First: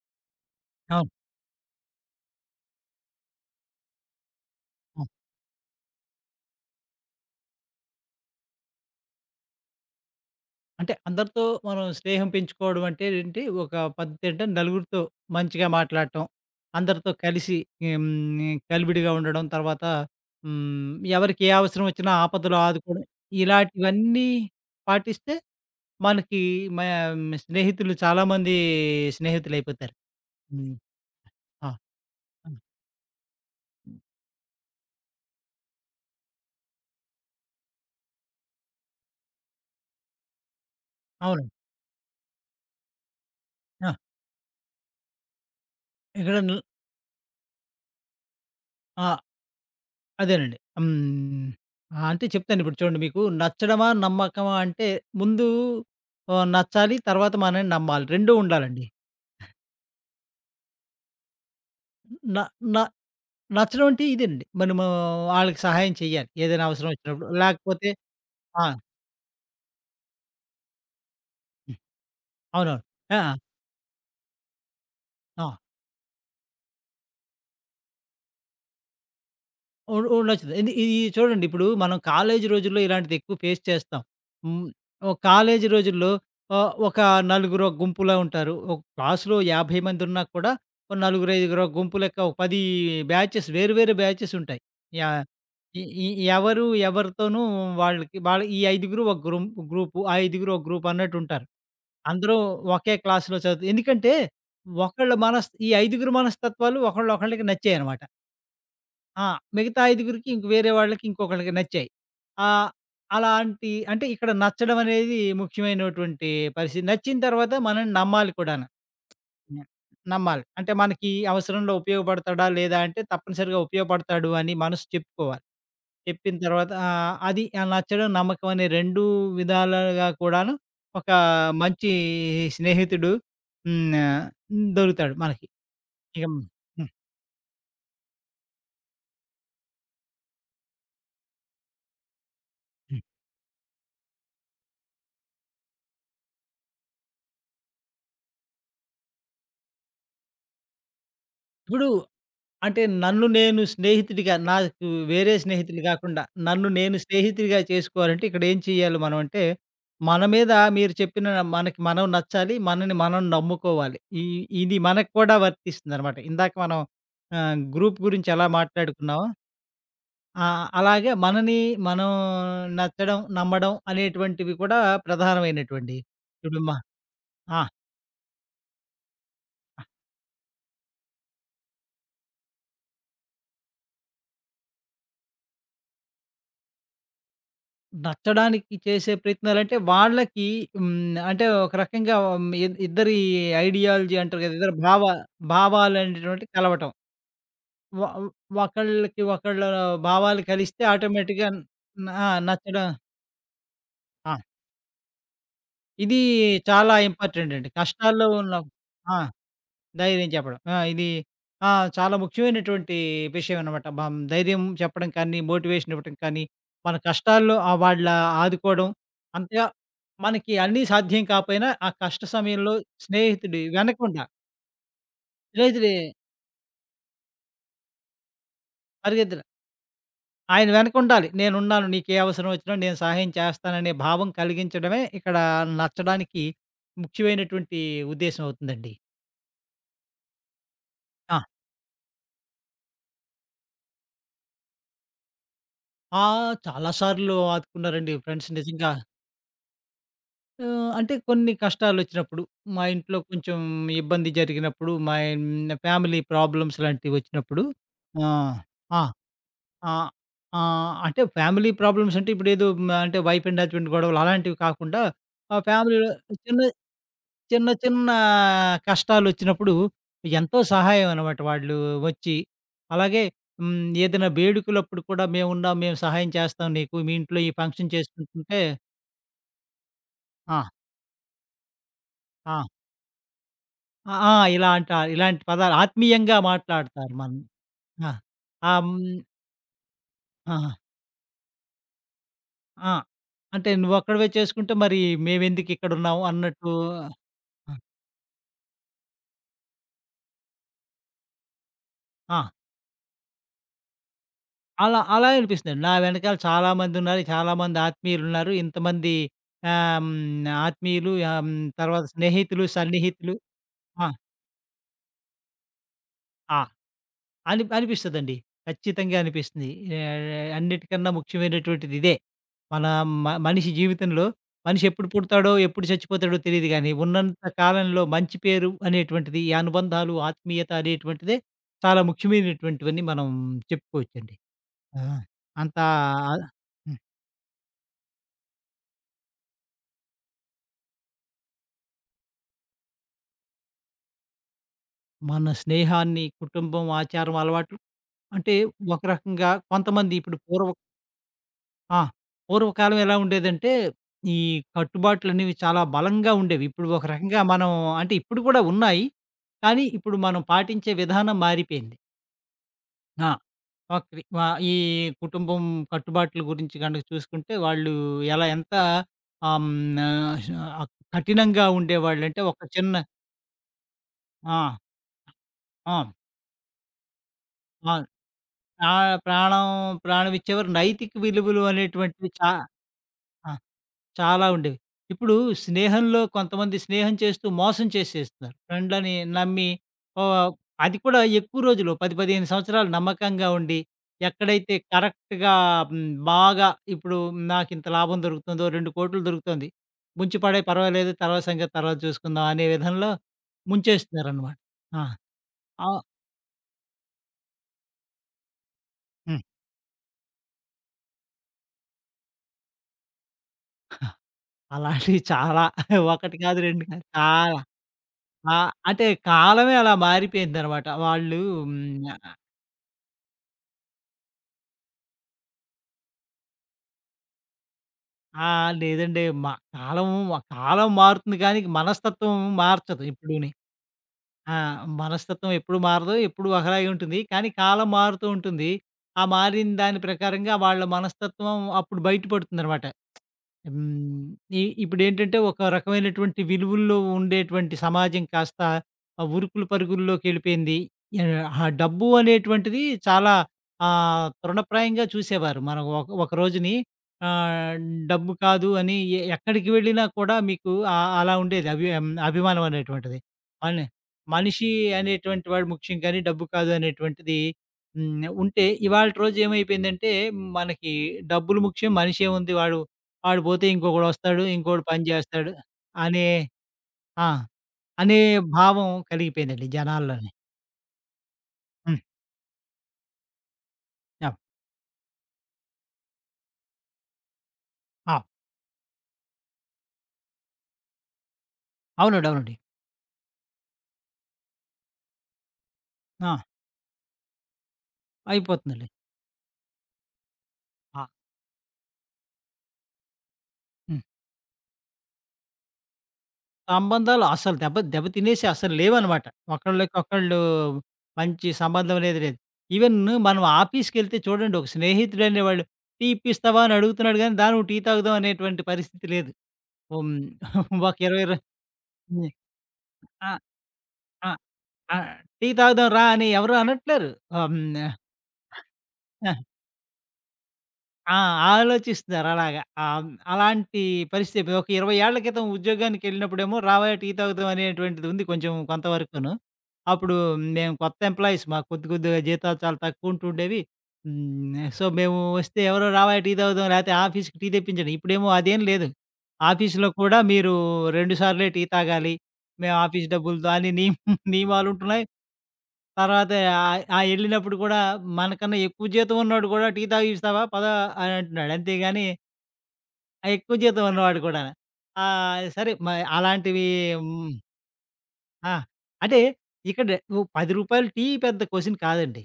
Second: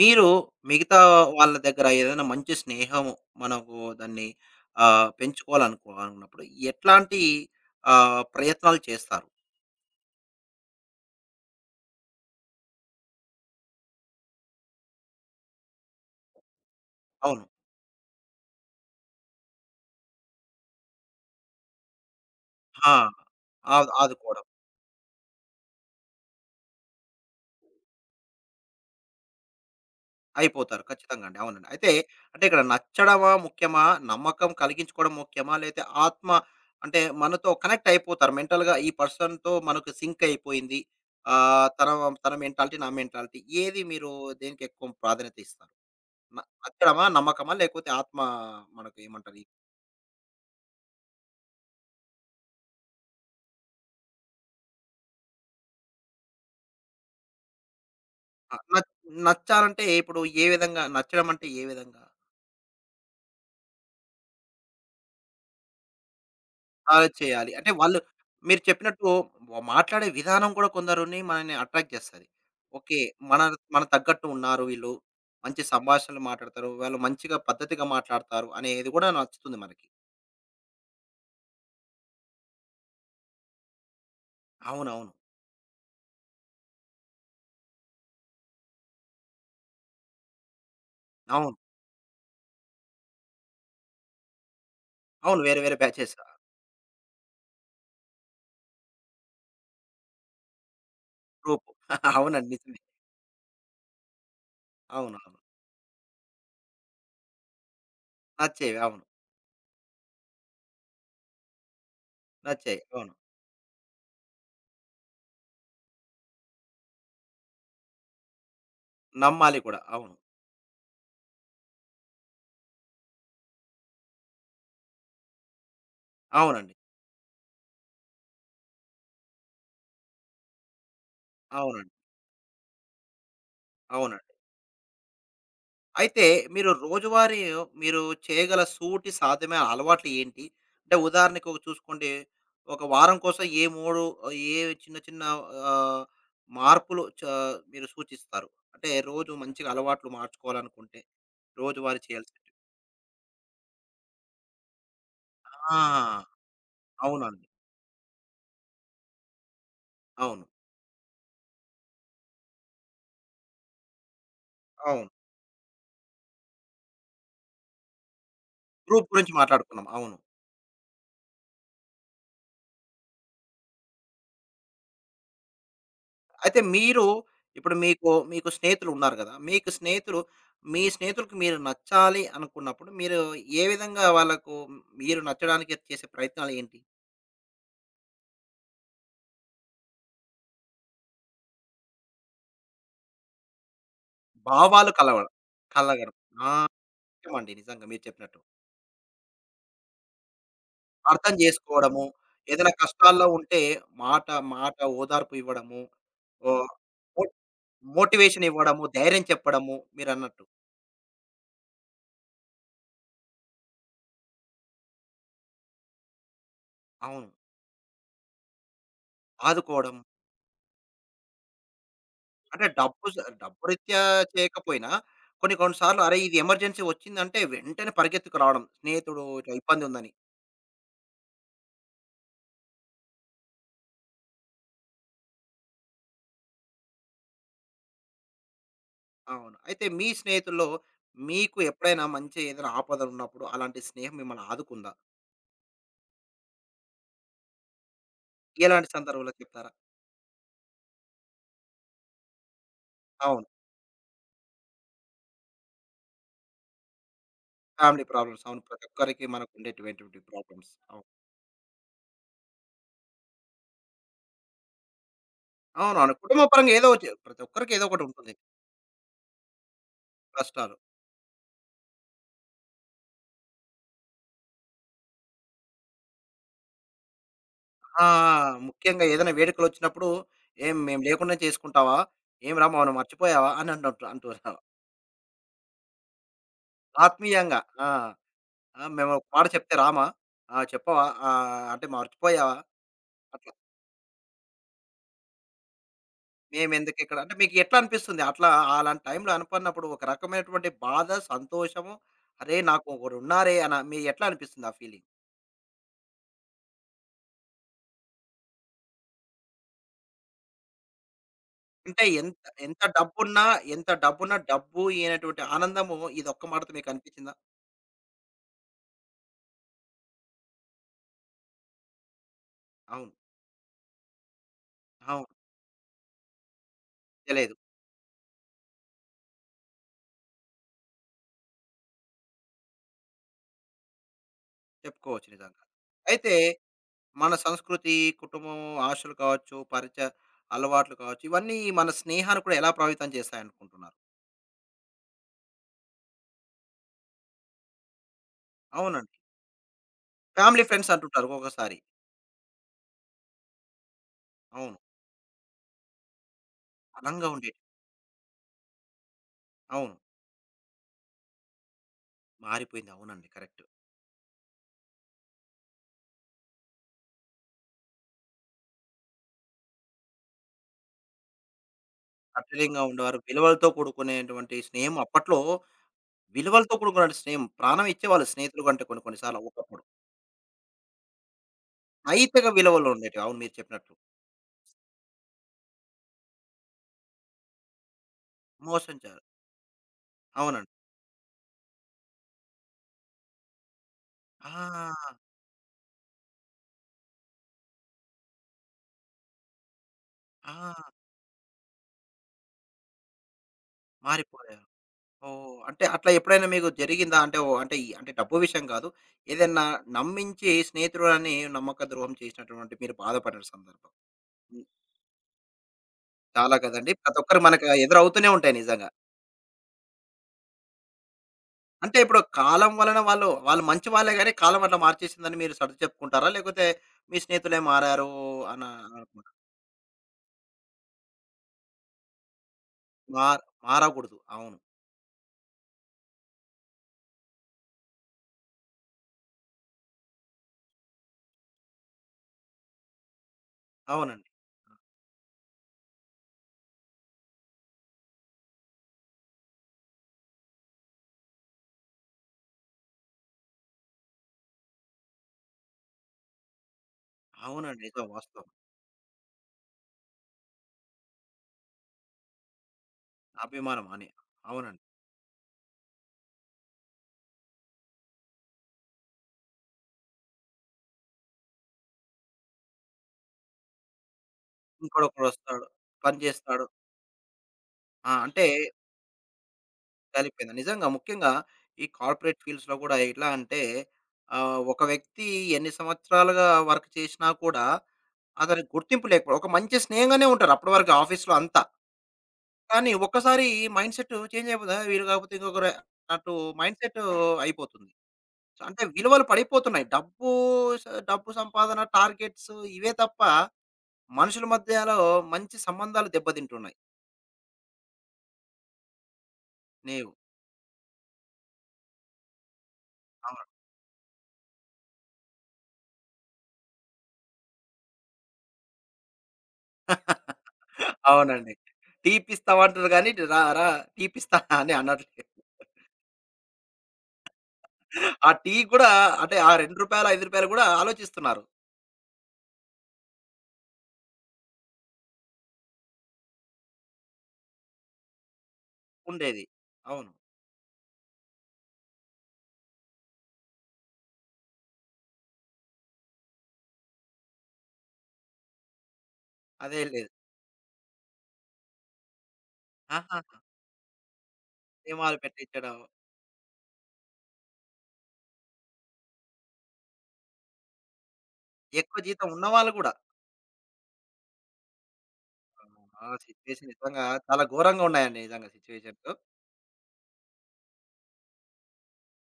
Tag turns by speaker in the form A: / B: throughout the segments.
A: మీరు మిగతా
B: అవును.
A: వాళ్ళ దగ్గర ఏదైనా మంచి స్నేహం మనకు దాన్ని
B: హ్మ్.
A: పెంచుకోవాలనుకో అనుకున్నప్పుడు ఎట్లాంటి ప్రయత్నాలు చేస్తారు?
B: అంటే అందరితో మనం స్నేహం పెంచుకోవడం అంటే ఏంటి, ఒక పద్ధతి ఏంటంటే నలుగురితో మంచిగా మాట్లాడటం, అందరితో
A: అవును.
B: కలిసి కలివిడిగా ఉండడం. తర్వాత ఎవరికి ఏ అవసరం వచ్చినా ఆపదలో
A: ఆ!
B: ఆదుకోవడం. ఇలాంటివన్నీ
A: ఆదుకోవడం.
B: పాటిస్తే మనకి మా స్నేహితులు చాలామంది స్నేహితులైపోతారు. హ్మ్.
A: అయిపోతారు. ఖచ్చితంగా అండి. అవునండి.
B: ఆ!
A: అయితే అంటే
B: ఆ!
A: ఇక్కడ నచ్చడమా ముఖ్యమా? నమ్మకం కలిగించుకోవడం ముఖ్యమా? లేతే ఆత్మ అంటే మనతో కనెక్ట్ అయిపోతారు. మెంటల్‌గా ఈ పర్సన్‌తో మనకు సింక్ అయిపోయింది.
B: అవునండి.
A: తన, తన మెంటాలిటీ, నా మెంటాలిటీ ఏది
B: ఆ!
A: మీరు దేనికి ఎక్కువ ప్రాధాన్యత ఇస్తారు?
B: ఇక్కడ ను
A: నచ్చడమా? నమ్మకమా? లేకపోతే ఆత్మ మనకు
B: ఆ!
A: ఏమంటారు? ఈ-
B: అదేనండి. హ్మ్. ఆ! అంటే చెప్తాను, ఇప్పుడు చూడండి, మీకు నచ్చడమా? నమ్మకమా? అంటే ముందు నచ్చాలి. తర్వాత మనల్ని నమ్మాలి. 2
A: ఆ!
B: ఉండాలండి.
A: నచ్చాలంటే ఇప్పుడు ఏ విధంగా? నచ్చడం అంటే ఏ విధంగా?
B: న న నచ్చడం అంటే ఇదేనండి. మనము ఆళ్ళకి సహాయం చేయాలి ఏదైనా అవసరం
A: అలా
B: వచ్చినప్పుడు.
A: చేయాలి. అంటే
B: లేకపోతే
A: వాళ్ళు మీరు
B: ఆ!
A: చెప్పినట్టు మాట్లాడే విధానం కూడా కొందరిని మనల్ని
B: హ్మ్.
A: అట్రాక్ట్ చేస్తది.
B: అవునవును.
A: ఓకే.
B: ఆ! ఆ!
A: మన మన తగ్గట్టు ఉన్నారు వీళ్ళు.
B: ఆ!
A: మంచి సంభాషణలు మాట్లాడతారు. వాళ్ళు మంచిగా పద్ధతిగా మాట్లాడతారు అనేది కూడా నచ్చుతుంది మనకి.
B: ఉండొచ్చు. ఇది ఇది చూడండి, ఇప్పుడు మనం కాలేజీ రోజుల్లో ఇలాంటిది ఎక్కువ ఫేస్ చేస్తాం. హ్మ్.
A: అవునవును.
B: ఓహ్, కాలేజీ రోజుల్లో ఒక నలుగురో గుంపులా ఉంటారు. ఒక క్లాస్‌లో 50 మంది ఉన్నా కూడా ఓ నలుగురు,
A: అవును.
B: ఐదుగురో గుంపు లెక్క ఒక 10 బ్యాచెస్, వేరు వేరు బ్యాచెస్ ఉంటాయి. యా
A: అవును. వేరే వేరే
B: ఈ
A: బ్యాచెస్.
B: ఈ ఎవరు ఎవరితోనూ వాళ్ళకి వాళ్ళ ఈ ఐదుగురు ఒక గ్రూం గ్రూపు, ఆ ఐదుగురు ఒక గ్రూప్ అన్నట్టు ఉంటారు.
A: గ్రూప్.
B: అందరూ
A: అవునండి. నిజమే.
B: ఒకే క్లాస్‌లో చదువు. ఎందుకంటే ఒకళ్ళ
A: అవునవును.
B: మనస్ ఈ ఐదుగురు మనస్తత్వాలు ఒకళ్ళొకళ్ళకి నచ్చాయన్నమాట.
A: నచ్చేవి. అవును.
B: ఆ! మిగతా ఐదుగురికి ఇంక వేరే వాళ్ళకి, ఇంకొకళ్ళకి నచ్చాయి. ఆహ్,
A: నచ్చాయి. అవును.
B: అలాంటి, అంటే ఇక్కడ నచ్చడం అనేది ముఖ్యమైనటువంటి పరిస్థితి. నచ్చిన తర్వాత మనం నమ్మాలి కూడాను.
A: నమ్మాలి
B: హ్మ్.
A: కూడా. అవును.
B: నమ్మాలి. అంటే మనకి అవసరంలో ఉపయోగపడతాడా? లేదా? అంటే తప్పనిసరిగా ఉపయోగపడతాడు అని మనసు చెప్పుకోవాలి. చెప్పిన తర్వాత
A: అవునండి.
B: ఆ నచ్చడం, నమ్మకం అనే 2 విధాలుగా కూడాను ఒక మంచి
A: అవునండి.
B: స్నేహితుడు హ్మ్. ఆహ్,
A: అవునండి.
B: దొరుకుతాడు మనకి.
A: అయితే
B: ఇక హ్మ్.
A: మీరు
B: హ్మ్.
A: రోజువారీ మీరు చేయగల సూటి సాధ్యమైన అలవాట్లు ఏంటి? అంటే ఉదాహరణకు ఒక చూసుకోండి ఒక వారం కోసం ఏ 3 ఏ చిన్న చిన్న ఆహ్, మార్పులు చ మీరు సూచిస్తారు? అంటే రోజు మంచిగా అలవాట్లు మార్చుకోవాలనుకుంటే
B: ఇప్పుడు
A: రోజువారీ చేయాల్సినవి.
B: అంటే నన్ను నేను స్నేహితుడిగా, నాకు వేరే స్నేహితులు
A: ఆ!
B: గాకుండా, నన్ను నేను
A: అవునండి.
B: స్నేహితుడిగా చేసుకోవాలంటే ఇక్కడేం చేయాలి మనం అంటే, మన
A: అవును.
B: మీద మీరు చెప్పిన, మనకి మనం నచ్చాలి. మనని మనం నమ్ముకోవాలి. ఇది
A: అవును.
B: మనకు కూడా వర్తిస్తుందనమాట. ఇందాక మనం గ్రూప్ గురించి ఎలా
A: గ్రూప్
B: మాట్లాడుకున్నామో,
A: గురించి మాట్లాడుకున్నాం. అవును.
B: ఆ! అలాగే మనని మనం నచ్చడం, నమ్మడం అనేటువంటివి కూడా ప్రధానమైనటువంటియి.
A: అయితే
B: ఇప్పుడు మ
A: మీరు
B: ఆ!
A: ఇప్పుడు మీకు, మీకు స్నేహితులు ఉన్నారు గదా! మీకు స్నేహితులు మీ స్నేహితులకు మీరు నచ్చాలి అనుకున్నప్పుడు మీరు ఏ విధంగా వాళ్ళకు మీరు నచ్చడానికి చేసే ప్రయత్నాలు ఏంటి?
B: నచ్చడానికి చేసే ప్రయత్నాలంటే వాళ్ళకి హ్మ్. అంటే ఒక రకంగా ఇద్దరి ఐడియాలజీ అంటారు కదా! ఇద్దరి
A: భావాలు
B: భావ
A: కలవ కలగడం.
B: భావాలనేటువంటి
A: ఆ!
B: కలవటం.
A: నిజమండి. నిజంగా మీరు
B: వ
A: చెప్పినట్టు.
B: ఒకళ్ళకి ఒకళ్ళ భావాలు కలిస్తే
A: అర్థం
B: ఆటోమేటిక్‌గా
A: జేసుకోవడము,
B: ఆ!
A: ఏదైనా
B: నచ్చడం.
A: కష్టాల్లో ఉంటే మాట
B: ఆ!
A: మాట ఓదార్పు ఇవ్వడము,
B: ఇది
A: ఓహ్!
B: చాలా
A: మో
B: ఇంపార్టెంట్ అండి. కష్టాల్లో
A: మోటివేషన్
B: ఉన్న
A: ఇవ్వడము,
B: ఆ!
A: ధైర్యం చెప్పడము
B: ధైర్యం
A: మీరన్నట్టు.
B: చెప్పడం. ఆ! ఇది ఆ! చాలా ముఖ్యమైనటువంటి విషయం అనమాట. మనం ధైర్యం చెప్పడం కానీ, మోటివేషన్ ఇవ్వటం కానీ, మన
A: అవును.
B: కష్టాల్లో ఆదుకోవడం. అంతగా
A: ఆదుకోవడం.
B: మనకి అన్నీ సాధ్యం కాపోయినా, ఆ కష్ట
A: అంటే
B: సమయంలో స్నేహితుడి
A: డబ్బు రీత్యా
B: వెనకుండా
A: చేయకపోయినా కొన్ని కొన్ని
B: స్నేహితుడి
A: సార్లు అరే! ఇది ఎమర్జెన్సీ వచ్చిందంటే వెంటనే పరిగెత్తుకు రావడం. స్నేహితుడు
B: పరిగెత్తున
A: ఇట్లా ఇబ్బంది ఉందని.
B: ఆయన వెనకుండాలి. నేనున్నాను, నీకే అవసరం వచ్చినా నేను సహాయం చేస్తాననే భావం కలిగించడమే ఇక్కడ నచ్చడానికి ముఖ్యమైనటువంటి ఉద్దేశ్యం అవుతుందండి.
A: అవును. అయితే మీ స్నేహితుల్లో
B: ఆ!
A: మీకు ఎప్పుడైనా మంచి ఏదైనా ఆపద ఉన్నప్పుడు అలాంటి స్నేహం మిమ్మల్ని ఆదుకుందా?
B: ఆ! చాలా సార్లు ఆదుకున్నారండి ఫ్రెండ్స్
A: ఎలాంటి
B: నిజంగా.
A: సందర్భంలో చెప్తారా?
B: ఆహ్, అంటే కొన్ని కష్టాలొచ్చినప్పుడు, మా ఇంట్లో
A: అవును.
B: కొంచెం ఇబ్బంది జరిగినప్పుడు, ఫ్యామిలీ ప్రాబ్లమ్స్ లాంటివొచ్చినప్పుడు
A: ఫ్యామిలీ ప్రాబ్లమ్స్
B: ఆహ్,
A: అవును. ప్రతి
B: ఆ!
A: ఒక్కరికి మనకు
B: ఆ!
A: ఉండేటువంటివి ప్రాబ్లమ్స్.
B: ఆహ్,
A: అవును.
B: అంటే ఫ్యామిలీ ప్రాబ్లమ్స్ అంటే ఇప్పుడేదో అంటే వైఫ్ అండ్ హస్బెండ్ గొడవలు అలాంటివి కాకుండా, ఆ ఫ్యామిలీలో
A: అవునవును. కుటుంబ
B: చిన్న
A: పరంగా ఏదో ఒకటి ప్రతి
B: చిన్న
A: ఒక్కరికి ఏదో ఒకటి
B: చిన్న
A: ఉంటుంది
B: కష్టాలొచ్చినప్పుడు ఎంతో
A: కష్టాలు.
B: సహాయం అనమాట వాళ్ళు వచ్చి. అలాగే హ్మ్, ఏదైనా వేడుకలప్పుడు కూడా మేమున్నాం, మేము సహాయం చేస్తాం నీకు, మీ ఇంట్లో ఈ ఫంక్షన్
A: ఆ!
B: చేసుకుంటుంటే
A: ముఖ్యంగా ఏదైనా వేడుకలొచ్చినప్పుడు
B: ఆ!
A: "ఏం మేము లేకుండా చేసుకుంటావా? ఏం
B: ఆ!
A: రా! మమ్మల్ని మర్చిపోయావా?" అని
B: ఆ!
A: అంటూ
B: ఆ! ఇలా అంటారు. ఇలాంటి పదాలు ఆత్మీయంగా మాట్లాడతారు మనం.
A: ఆత్మీయంగా. ఆ!
B: ఆ! ఆహ్,
A: ఆ!
B: హ్మ్.
A: మేమొక మాట చెప్తే రామా? ఆ!
B: ఆ!
A: చెప్పవా? అంటే మర్చిపోయావా?
B: ఆ!
A: అట్లా.
B: అంటే నువ్వొక్కడివే చేసుకుంటే మరి మేమెందుకు ఇక్కడున్నాం అన్నట్టు.
A: మేమెందుకిక్కడ అంటే మీకు ఎట్లా అనిపిస్తుంది? అట్లా అలాంటి టైంలో అనుపడినప్పుడు ఒక రకమైనటువంటి బాధ, సంతోషము,
B: ఆ!
A: అరే! నాకు ఒకరున్నారే అన మీ ఎట్లా అనిపిస్తుంది ఆ
B: అలా
A: ఫీలింగ్?
B: అలా అనిపిస్తుంది. నా వెనకాల చాలామందున్నారు, చాలామంది ఆత్మీయులున్నారు, ఇంతమంది ఆత్మీయులు,
A: అంటే
B: తర్వాత
A: ఎంత
B: స్నేహితులు,
A: ఎంత
B: సన్నిహితులు.
A: డబ్బున్నా ఎంత
B: ఆ!
A: డబ్బున్నా డబ్బు ఇయ్యనటువంటి ఆనందము ఇదొక్క
B: ఆ!
A: మాటతో మీకనిపించిందా?
B: అని అనిపిస్తదండి. ఖచ్చితంగా అనిపిస్తుంది. ఆహ్, అన్నిటికన్నా ముఖ్యమైనటువంటిది ఇదే. మన
A: అవును.
B: మనిషి జీవితంలో మనిషి ఎప్పుడు
A: అవును.
B: పుడతాడో, ఎప్పుడు చచ్చిపోతాడో తెలీదు గానీ, ఉన్నంత
A: తెలియదు.
B: కాలంలో మంచి పేరు అనేటువంటిది, ఈ అనుబంధాలు, ఆత్మీయత అనేటువంటిదే చాలా ముఖ్యమైనటువంటివని మనం చెప్పుకోవచ్చండి. ఆ!
A: చెప్పుకోవచ్చు నిజంగా.
B: అంత
A: అయితే
B: హ్మ్.
A: మన సంస్కృతి, కుటుంబం, ఆశలు కావచ్చు, పరిచయ అలవాట్లు కావచ్చు, ఇవన్నీ మన స్నేహాన్ని కూడా ఎలా ప్రభావితం చేస్తాయనుకుంటున్నారు?
B: మన స్నేహాన్ని, కుటుంబం, ఆచారం, అలవాట్లు అంటే ఒక
A: అవునండి.
B: రకంగా కొంతమంది ఇప్పుడు
A: ఫ్యామిలీ, ఫ్రెండ్స్ అంటుంటారు ఒక్కొక్కసారి.
B: ఆ! పూర్వకాలం ఎలా ఉండేదంటే, ఈ
A: అవును.
B: కట్టుబాట్లనేవి చాలా బలంగా ఉండేవి. ఇప్పుడు ఒక
A: బలంగా
B: రకంగా
A: ఉండేవి.
B: మనం, అంటే ఇప్పుడు కూడా ఉన్నాయి, కానీ
A: అవును.
B: ఇప్పుడు మనం పాటించే విధానం మారిపోయింది.
A: మారిపోయింది. అవునండి.
B: ఆ!
A: కరెక్ట్.
B: ఓకే. ఈ కుటుంబం కట్టుబాట్ల గురించి గనక చూసుకుంటే, వాళ్ళు ఎంత ఆహ్, హ్మ్, ఆహ్, కఠినంగా ఉండేవాళ్ళంటే, ఒక
A: కఠినంగా
B: చిన్న
A: ఉండేవారు. విలువలతో కూడుకునేటువంటి
B: ఆ!
A: స్నేహం అప్పట్లో
B: ఆ!
A: విలువలతో కూడుకున్న స్నేహం. ప్రాణం
B: ఆ!
A: ఇచ్చేవాళ్ళు స్నేహితులు కంటే
B: ప్రా
A: కొన్ని కొన్ని సార్లు
B: ప్రాణం
A: ఒకప్పుడు.
B: ప్రాణం ఇచ్చేవారు. నైతిక విలువలు అనేటువంటివి
A: నైతిక విలువలు ఉండేటివి. అవును
B: ఆ!
A: మీరు చెప్పినట్టు.
B: చాలా ఉండేవి. ఇప్పుడు స్నేహంలో కొంతమంది స్నేహం చేస్తూ మోసం చేసేస్తున్నారు. ఫ్రెండ్
A: మోసం
B: అని
A: చేయరు.
B: నమ్మి ఓహ్!
A: అవునండి.
B: అది కూడా ఎక్కువ రోజులు 10, 15 సంవత్సరాలు నమ్మకంగా ఉండి, ఎక్కడైతే
A: ఆ!
B: కరెక్ట్‌గా బాగా ఇప్పుడు నాకింత లాభం దొరుకుతుందో, 2,00,00,000 దొరుకుతుంది, ముంచి పడే
A: ఆ!
B: పర్వాలేదు, తర్వాత సంగతి తర్వాత చూసుకుందాం అనే విధంలో ముంచేస్తున్నారనమాట.
A: మారిపోయారు.
B: ఆ!
A: ఓహ్! అంటే
B: ఆహ్,
A: అట్లా ఎప్పుడైనా మీకు జరిగిందా? అంటే ఓహ్! అంటే ఈ అంటే డబ్బు విషయం కాదు.
B: హ్మ్.
A: ఏదన్నా నమ్మించి స్నేహితురాలని నమ్మక ద్రోహం చేసినటువంటి మీరు బాధపడిన సందర్భం. హ్మ్.
B: అలాంటివి చాలా ఒకటి
A: చాలా
B: కాదు, 2
A: కదండీ.
B: కాదు,
A: ప్రతి ఒక్కరు
B: చాలా.
A: మనకు ఎదురవుతూనే
B: ఆ!
A: ఉంటాయి నిజంగా.
B: అంటే కాలమే అలా మారిపోయిందనమాట. వాళ్ళు
A: అంటే ఇప్పుడు
B: హ్మ్.
A: కాలం వలన వాళ్ళు, వాళ్ళు మంచి వాళ్ళే గాని కాలం అట్లా మార్చేసిందని మీరు సర్ది చెప్పుకుంటారా? లేకపోతే మీ స్నేహితులే మారారు
B: ఆ!
A: అన
B: లేదండి.
A: అనుకుంటారా?
B: కాలం మారుతుంది కానీ, మనస్తత్వం మార్చదు
A: మార్
B: ఎప్పుడూని.
A: మారకూడదు.
B: ఆ!
A: అవును.
B: మనస్తత్వం ఎప్పుడు మారదు, ఎప్పుడు ఒకలాగే ఉంటుంది. కానీ కాలం మారుతూ ఉంటుంది. ఆ మారిన దాని ప్రకారంగా వాళ్ళ మనస్తత్వం అప్పుడు బయట పడుతుందనమాట. హ్మ్.
A: అవునండి.
B: ఇప్పుడేంటంటే ఒక రకమైనటువంటి విలువల్లో ఉండేటువంటి సమాజం కాస్త ఆ ఉరుకులు పరుగుల్లోకెళ్ళిపోయింది. యాహ్! ఆ డబ్బు అనేటువంటిది చాలా తృణప్రాయంగా చూసేవారు. మనం ఒక ఒక రోజుని ఆహ్,
A: అవునండి. నిజం
B: డబ్బు
A: వాస్తవం.
B: కాదు అని ఎక్కడికి వెళ్ళినా కూడా మీకు ఆహ్, అలా ఉండేది. అభిమానం అనేటువంటిది. అని
A: అభిమానం అని.
B: మనిషి
A: అవునండి.
B: అనేటువంటి వాడు ముఖ్యం కానీ డబ్బు కాదు అనేటువంటిది హ్మ్. ఉంటే, ఇవాళటి రోజు ఏమైపోయిందంటే, మనకి డబ్బులు ముఖ్యం, మనిషేముంది వాడు, ఆడు పోతే ఇంకొకడొస్తాడు, ఇంకోడు పని
A: ఇంకొకడొకడు
B: జేస్తాడు
A: వస్తాడు. పని
B: అనే
A: చేస్తాడు.
B: ఆ!
A: ఆ!
B: అనే
A: అంటే
B: భావం కలిగిపోయిందండి జనాల్లోని.
A: కలిపోయింది. నిజంగా ముఖ్యంగా ఈ
B: హ్మ్.
A: కార్పొరేట్ ఫీల్డ్స్‌లో గూడా ఎట్లా అంటే
B: యాహ్!
A: ఒక వ్యక్తి ఎన్ని సంవత్సరాలుగా వర్క్ చేసినా కూడా
B: ఆ!
A: అతనికి గుర్తింపు లేకపో ఒక మంచి స్నేహంగానే ఉంటారు. అప్పటి వరకు ఆఫీస్‌లో అంతా.
B: అవునండి. అవునండి.
A: కానీ ఒక్కసారి మైండ్ సెట్ చేంజ్ అయిపోదా వీళ్ళు కాకపోతే ఇంకొకరు అన్నట్టు
B: ఆ!
A: మైండ్ సెట్ అయిపోతుంది. సో, అంటే
B: అయిపోతుందండి.
A: విలువలు పడిపోతున్నాయి. స
B: ఆ!
A: డబ్బు సంపాదన టార్గెట్స్ ఇవే తప్ప
B: హ్మ్.
A: మనుషుల మధ్యలో మంచి సంబంధాలు దెబ్బతింటున్నాయి.
B: సంబంధాలు అసలు దెబ్బ దెబ్బ తినేసి అసలు లేవనమాట.
A: నీవు
B: ఒకళ్ళకొకళ్ళు మంచి సంబంధం అనేది లేదు. ఈవెన్
A: అవునా?
B: మనం ఆఫీస్‌కెళ్తే చూడండి, ఒక స్నేహితుడనేవాడు టీ ఇప్పిస్తావా అని అడుగుతున్నాడు గానీ, దా నువ్వు టీ తాగుదాం అనేటువంటి పరిస్థితి లేదు. హ్మ్. ఒక 20 ర
A: అవునండి. టీ
B: హ్మ్.
A: ఇప్పిస్తామంటారు గానీ,
B: ఆ!
A: రా రా టీ
B: ఆ!
A: ఇప్పిస్తా అని
B: ఆ!
A: అనట్లే.
B: టీ తాగుదాం రా అని ఎవరు అనట్లేరు. ఆహ్, హ్మ్.
A: ఆ టీ కూడా
B: ఆ!
A: అంటే ఆ రూ. 2, రూ. 5 కూడా
B: ఆ!
A: ఆలోచిస్తున్నారు.
B: ఆలోచిస్తున్నారు అలాగా. అలాంటి పరిస్థితి ఒక 20 ఏళ్ల క్రితం ఉద్యోగానికెళ్ళినప్పుడేమో "రావయ్య టీ తాగుదాం" అనేటువంటిది ఉంది కొంచెం కొంతవరకును.
A: ఉండేది. అవును.
B: అప్పుడు మేము కొత్త ఎంప్లాయీస్, మాకు కొద్దిగా జీతాలు చాలా తక్కువ ఉంటుండేవి. హ్మ్. సో, మేము వస్తే ఎవరో "రావయ్య టీ తాగుదాం" లేకపోతే ఆఫీస్‌కి టీ తెప్పించండి. ఇప్పుడేమో అదేం లేదు.
A: అదేం
B: ఆఫీస్‌లో
A: లేదు.
B: కూడా మీరు 2 సార్లే టీ తాగాలి, మేము ఆఫీస్
A: ఆహా!
B: డబ్బులతో అని నియమాలుంటున్నాయి.
A: సినిమాలు పెట్టించడం.
B: తర్వాత ఆహ్, ఆ ఎళ్ళినప్పుడు కూడా మనకన్నా ఎక్కువ జీతం ఉన్నోడు కూడా టీ తాగిస్తావా పద అని అంటున్నాడు.
A: ఎక్కువ
B: అంతేగాని
A: జీతం ఉన్నవాళ్ళు గూడా.
B: ఆ ఎక్కువ జీతం ఉన్నవాడు కూడా. ఆహ్, సరే మ
A: ఆ!
B: అలాంటివి
A: సిట్యుయేషన్ నిజంగా
B: హ్మ్.
A: చాలా ఘోరంగా ఉన్నాయండి నిజంగా
B: ఆ!
A: సిట్యుయేషన్స్.
B: అంటే ఇక్కడ నువ్వు రూ. 10 టీ పెద్ద క్వెషన్ కాదండి.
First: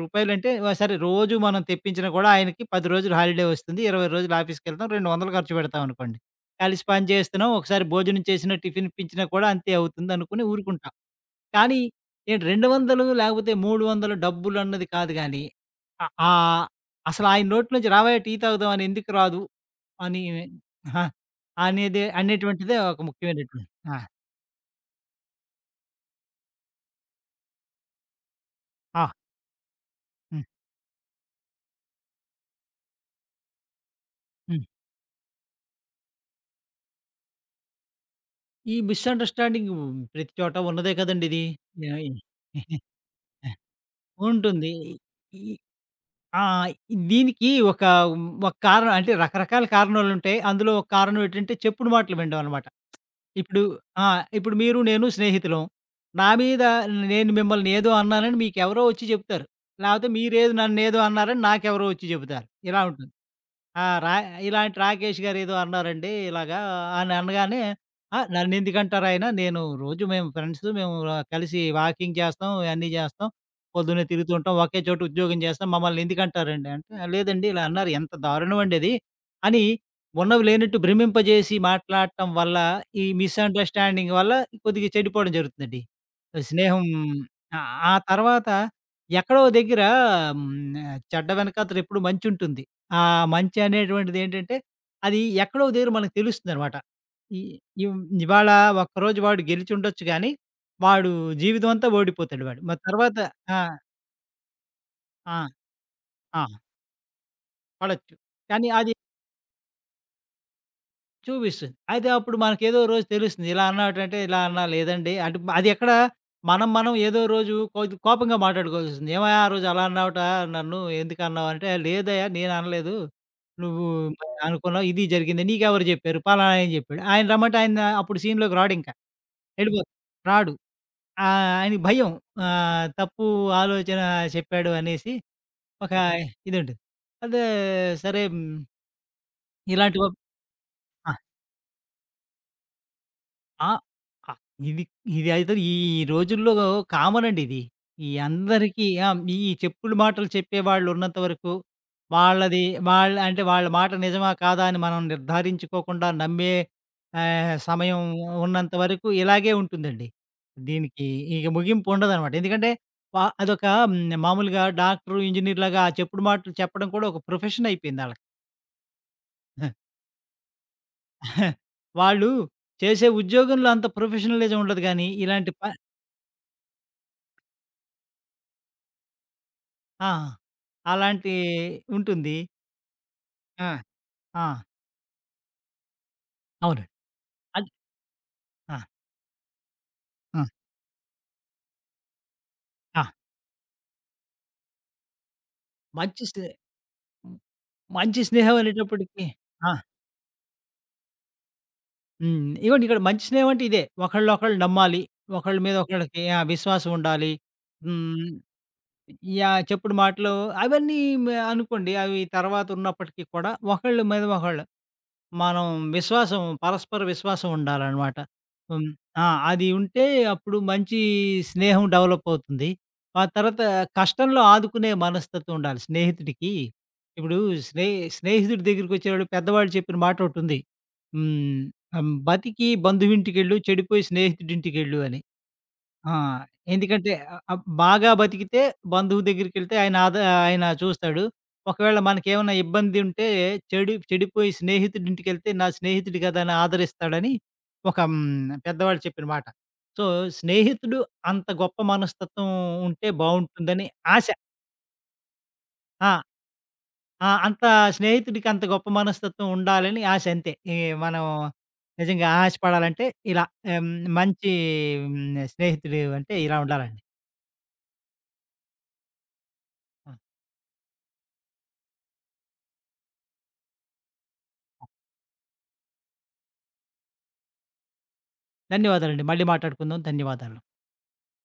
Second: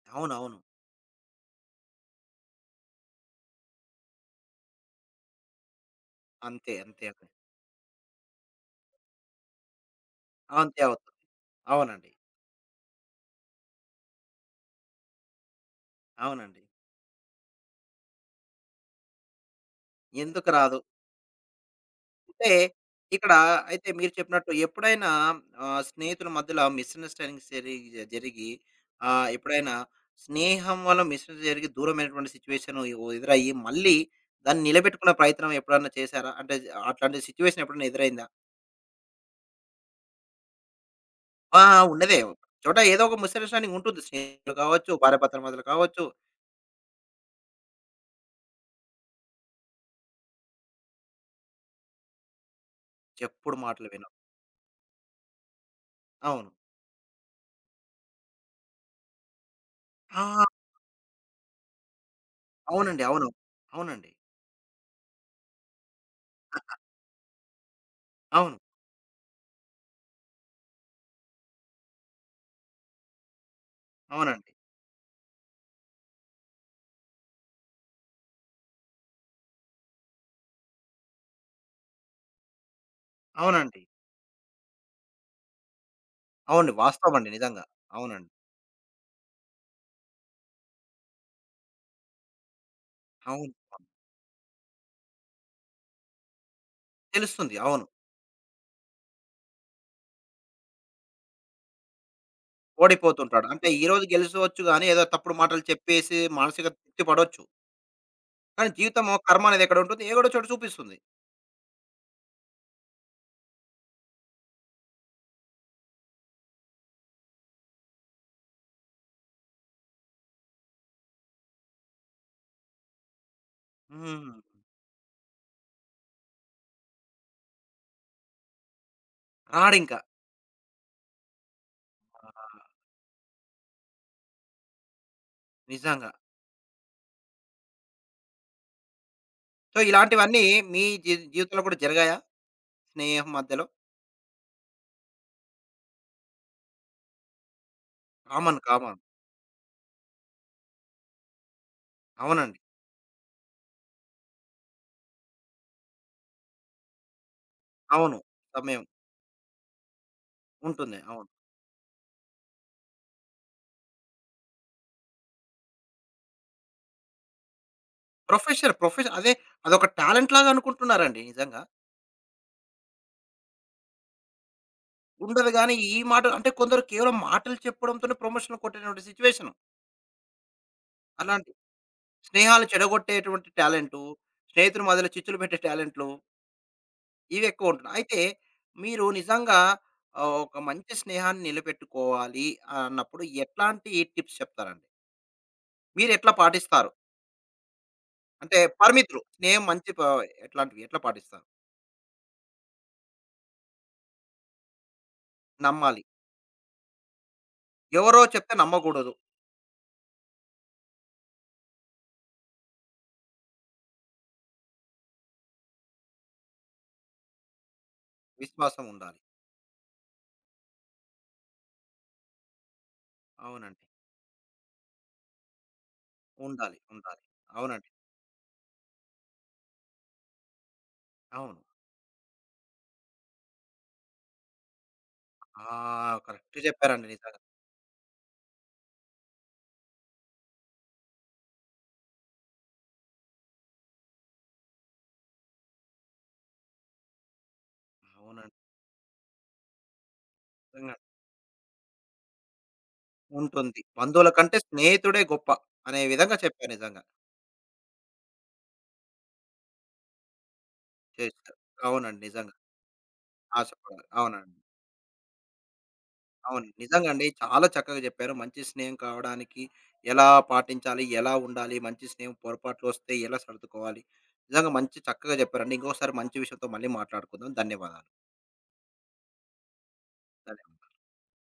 B: రూ. 10 అంటే
A: అవునవును.
B: సరే రోజు మనం తెప్పించినా కూడా ఆయనకి 10 రోజులు హాలిడే వస్తుంది, 20 రోజులు ఆఫీస్‌కెళ్తాం, 200 ఖర్చు పెడతాం అనుకోండి.
A: అంతే.
B: కలిసి పని
A: అంతే.
B: చేస్తున్నాం, ఒకసారి భోజనం చేసినా టిఫిన్ ఇప్పించినా కూడా అంతే అవుతుంది అనుకుని
A: అంతే
B: ఊరుకుంటాం.
A: అవుతుంది.
B: కానీ
A: అవునండి.
B: ఏంటి, 200 లేకపోతే 300 డబ్బులన్నది కాదు గానీ, ఆహ్,
A: అవునండి.
B: ఆహ్, అసలాయన నోటి నుంచి రాబోయే టీ తాగుదాం అని ఎందుకు రాదు అని
A: ఎందుకు రాదు?
B: ఆ! అనేది
A: అంటే
B: అనేటువంటిదే ఒక
A: ఇక్కడ
B: ముఖ్యమైనటువంటి.
A: అయితే
B: ఆ!
A: మీరు చెప్పినట్టు ఎప్పుడైనా స్నేహితుల మధ్యలో మిస్‌అండర్‌స్టాండింగ్స్ జరిగి జరిగి
B: ఆ!
A: ఎప్పుడైనా
B: హ్మ్.
A: స్నేహం వల్ల మిస్‌అండర్‌స్టాండింగ్ జరిగి దూరమైనటువంటి సిట్యుయేషన్ ఎదురయ్యి మళ్ళీ దాన్ని
B: హ్మ్.
A: నిలబెట్టుకునే ప్రయత్నం ఎప్పుడన్నా చేశారా? అంటే అట్లాంటి సిట్యుయేషన్ ఎప్పుడైనా ఎదురైందా?
B: ఈ మిస్‌అండర్‌స్టాండింగ్ ప్రతి చోట ఉన్నదే కదండీ ఇది.
A: ఆ!
B: యాహ్!
A: ఉన్నదే. చోట ఏదో ఒక మిస్‌అండర్‌స్టాండింగ్ ఉంటుంది. స్నేహితులు
B: ఉంటుంది.
A: కావచ్చు, భార్యాభర్తల
B: ఈ
A: మధ్యలో కావచ్చు.
B: ఆ! దీనికి ఒక ఒక కారణం, అంటే రకరకాల కారణాలుంటాయి. అందులో ఒక కారణం ఏంటంటే చెప్పుడు మాటలు వినడం అన్నమాట.
A: చెప్పుడు
B: ఇప్పుడు
A: మాటలు
B: ఆ!
A: వినం.
B: ఇప్పుడు మీరు నేను స్నేహితులం. నా
A: అవును.
B: మీద నేను మిమ్మల్ని ఏదో అన్నానని మీకెవరో వచ్చి చెప్తారు. లేపోతే
A: ఆ!
B: మీరేదో నన్నేదో అన్నారని నాకెవరో వచ్చి చెబుతారు. ఇలా
A: అవునండి.
B: ఉంటుంది.
A: అవును.
B: ఆ!
A: అవునండి.
B: ఇలాంటి 'రాకేష్' గారేదో అన్నారండి, ఇలాగా అని అనగానే, "ఆ!
A: అవును.
B: నన్నెందుకంటారాయన, నేను రోజు మేము ఫ్రెండ్సు, మేము కలిసి వాకింగ్ చేస్తాం, అన్నీ చేస్తాం. పొద్దున్నే
A: అవునండి.
B: తిరుగుతుంటాం, ఒకే చోట ఉద్యోగం చేస్తాం, మమ్మల్ని ఎందుకంటారండి?" అంటే, "ఆ, లేదండి, ఇలా అన్నారు, ఎంత దారుణమండి అది" అని ఉన్నవి లేనట్టు భ్రమింపజేసి మాట్లాడటం వల్ల, ఈ
A: అవునండి.
B: మిస్‌అండర్‌స్టాండింగ్ వల్ల కొద్దిగా చెడిపోవడం జరుగుతుందండి
A: అవును.
B: స్నేహం.
A: వాస్తవం అండి
B: ఆ
A: నిజంగా.
B: ఆ
A: అవునండి.
B: తర్వాత ఎక్కడో దగ్గర హ్మ్, చెడ్డ వెనకాతల ఎప్పుడు మంచుంటుంది. ఆ
A: అవును.
B: మంచి అనేటువంటిదేంటంటే, అది ఎక్కడో దగ్గర మనకు తెలుస్తుందనమాట. ఈ
A: తెలుస్తుంది. అవును.
B: ఇవ్ ఇవాళ ఒక్కరోజు వాడు గెలిచుండొచ్చు గానీ, వాడు జీవితం అంతా ఓడిపోతాడు వాడు. మరి తర్వాత
A: ఓడిపోతుంటాడు.
B: ఆ!
A: అంటే ఈరోజు గెలిసవచ్చు గానీ, ఏదో తప్పుడు
B: ఆ!
A: మాటలు చెప్పేసి
B: ఆ!
A: మానసిక తృప్తి పడొచ్చు.
B: పడొచ్చు. కానీ
A: కానీ
B: అది
A: జీవితము, కర్మ అనేది ఎక్కడుంటుంది, ఎక్కడో చోట చూపిస్తుంది.
B: చూపిస్తుంది. అయితే అప్పుడు మనకేదో రోజు తెలుస్తుంది. ఇలా అన్నాడంటే, ఇలా అన్నా లేదండి. అంటే అది ఎక్కడ మనం, మనం ఏదో రోజు కోపంగా మాట్లాడుకోవాల్సొస్తుంది. "ఏమయ్య ఆ రోజు అలా అన్నావుట, నన్ను ఎందుకన్నావు" అంటే, "లేదయ్యా నేననలేదు, నువ్వు
A: హ్మ్.
B: మరి అనుకున్నావు, ఇది జరిగింది, నీకెవరు జెప్పారు?" పలానా ఆయన జెప్పాడు. ఆయన రమ్మంటే ఆయన అప్పుడు సీన్‌లోకి రాడింక, ఎళ్ళిపోతాడు,
A: రాడింక.
B: రాడు. ఆహ్, ఆయనకి భయం.
A: ఆ!
B: తప్పు ఆలోచన చెప్పాడు అనేసి ఒక
A: నిజంగా.
B: ఇదుంటుంది. అదే సరే హ్మ్.
A: సో,
B: ఇలాంటి ఒక్
A: ఇలాంటివన్నీ మీ
B: ఆ!
A: జీవితంలో కూడా జరిగాయా? స్నేహం మధ్యలో?
B: ఆ! ఆ! ఇది ఇదైతే ఈ రోజుల్లో కామన్ అండి ఇది. ఈ
A: కామన్.
B: అందరికీ
A: కామన్.
B: ఆ! ఈ చెప్పుడు మాటలు చెప్పేవాళ్ళు ఉన్నంత వరకు,
A: అవునండి.
B: వాళ్ళది వాళ్ళ, అంటే వాళ్ళ మాట నిజమా? కాదా? అని మనం నిర్ధారించుకోకుండా నమ్మే సమయం
A: అవును.
B: ఉన్నంత
A: సమయం
B: వరకు ఇలాగే ఉంటుందండి.
A: ఉంటుంది.
B: దీనికి
A: అవును.
B: ఇక ముగింపు ఉండదనమాట. ఎందుకంటే ప అదొక హ్మ్, మామూలుగా డాక్టరు, ఇంజినీర్‌లాగా ఆ చెప్పుడు మాటలు చెప్పడం కూడా ఒక ప్రొఫెషన్ అయిపోయింది ఆళ్ళకి.
A: ప్రొఫెషన్ అదే అదొక టాలెంట్ లాగా అనుకుంటున్నారండి నిజంగా.
B: వాళ్ళు చేసే ఉద్యోగంలో అంత ప్రొఫెషనలిజం ఉండదు గానీ,
A: ఉండదు
B: ఇలాంటి ప
A: గానీ, ఈ మాట అంటే కొందరు కేవలం మాటలు చెప్పడంతోనే ప్రమోషన్ కొట్టేటువంటి సిట్యుయేషన్.
B: ఆ! అలాంటి
A: అలాంటి
B: ఉంటుంది.
A: స్నేహాలు చెడగొట్టేటువంటి
B: ఆ!
A: టాలెంటు,
B: ఆ!
A: స్నేహితుల మధ్యలో చిచ్చులు పెట్టే టాలెంట్లు
B: అవునండి.
A: ఇవి
B: అన్
A: ఎక్కువ ఉంటున్నాయి. అయితే
B: ఆ!
A: మీరు నిజంగా
B: ఆ!
A: ఒక మంచి స్నేహాన్ని నిలబెట్టుకోవాలి
B: ఆ!
A: అన్నప్పుడు ఎట్లాంటి టిప్స్ చెప్తారండి?
B: మంచి
A: మీరెట్లా
B: స్నే
A: పాటిస్తారు?
B: మంచి స్నేహం
A: అంటే పరిమితులు
B: అనేటప్పటికి
A: స్నేహం
B: ఆ!
A: మంచి ప ఎట్లాంటివి? ఎట్లా పాటిస్తారు?
B: హ్మ్. ఇగోండి ఇక్కడ మంచి స్నేహం అంటే ఇదే. ఒకళ్ళనొకళ్ళు నమ్మాలి, ఒకళ్ళ మీద
A: నమ్మాలి.
B: ఒకళ్ళకి ఆ! విశ్వాసం ఉండాలి. హ్మ్.
A: ఎవరో చెప్తే నమ్మకూడదు.
B: యాహ్! చెప్పుడు మాటలు అవన్నీ అనుకోండి, అవి తర్వాత ఉన్నప్పటికీ కూడా ఒకళ్ళ మీద ఒకళ్ళు మనం పరస్పర విశ్వాసం ఉండాలన్నమాట.
A: విశ్వాసం
B: హ్మ్.
A: ఉండాలి.
B: ఆ! అది ఉంటే అప్పుడు మంచి స్నేహం డెవలప్ అవుతుంది. ఆ తర్వాత
A: అవునండి.
B: కష్టంలో ఆదుకునే మనస్తత్వం ఉండాలి స్నేహితుడికి.
A: ఉండాలి. ఉండాలి.
B: ఇప్పుడు స్నే
A: అవునండి.
B: స్నేహితుడి దగ్గరికొచ్చేవాడు, పెద్దవాళ్ళు చెప్పిన మాటోటుంది.
A: అవును.
B: హ్మ్. ఆహ్, బతికి బంధువింటికెళ్ళు, చెడిపోయి స్నేహితుడింటికెళ్ళు అని.
A: ఆ!
B: ఆ!
A: కరెక్ట్ చెప్పారండి
B: ఎందుకంటే
A: నిజంగా.
B: ఆహ్, ఆహ్, బాగా బతికితే బంధువు దగ్గరికెళ్తే ఆయన ఆయన చూస్తాడు. ఒకవేళ మనకేమన్నా ఇబ్బందుంటే చెడిపోయి స్నేహితుడింటికెళ్తే, నా స్నేహితుడు కదా అని ఆదరిస్తాడని ఒక
A: అవునండి.
B: పెద్దవాళ్ళు చెప్పిన మాట. సో,
A: నిజంగా.
B: స్నేహితుడు అంత గొప్ప మనస్తత్వం ఉంటే
A: ఉంటుంది.
B: బావుంటుందని ఆశ.
A: బంధువుల కంటే స్నేహితుడే గొప్ప అనే
B: ఆ!
A: విధంగా చెప్పారు నిజంగా.
B: ఆ! అంత, స్నేహితుడికి అంత గొప్ప మనస్తత్వం ఉండాలని ఆశ అంతే. ఈ మనం
A: చేస్తారు. అవునండి.
B: నిజంగా
A: నిజంగా.
B: ఆశపడాలంటే, ఇలా ఆహ్, హ్మ్,
A: ఆశపడాలి.
B: మంచి
A: అవునండి.
B: స్నేహితుడు అంటే ఇలా
A: అవును.
B: ఉండాలండి.
A: నిజంగా అండి. చాలా చక్కగా చెప్పారు. మంచి స్నేహం కావడానికి
B: ఆ!
A: ఎలా పాటించాలి? ఎలా ఉండాలి? మంచి స్నేహం పొరపాట్లు వస్తే ఎలా సర్దుకోవాలి? నిజంగా మంచి చక్కగా చెప్పారండి. ఇంకొకసారి మంచి విషయంతో మళ్ళీ మాట్లాడుకుందాం. ధన్యవాదాలు.
B: ధన్యవాదాలండి. మళ్ళీ మాట్లాడుకుందాం. ధన్యవాదాలు.
A: ధన్యవాదాలు.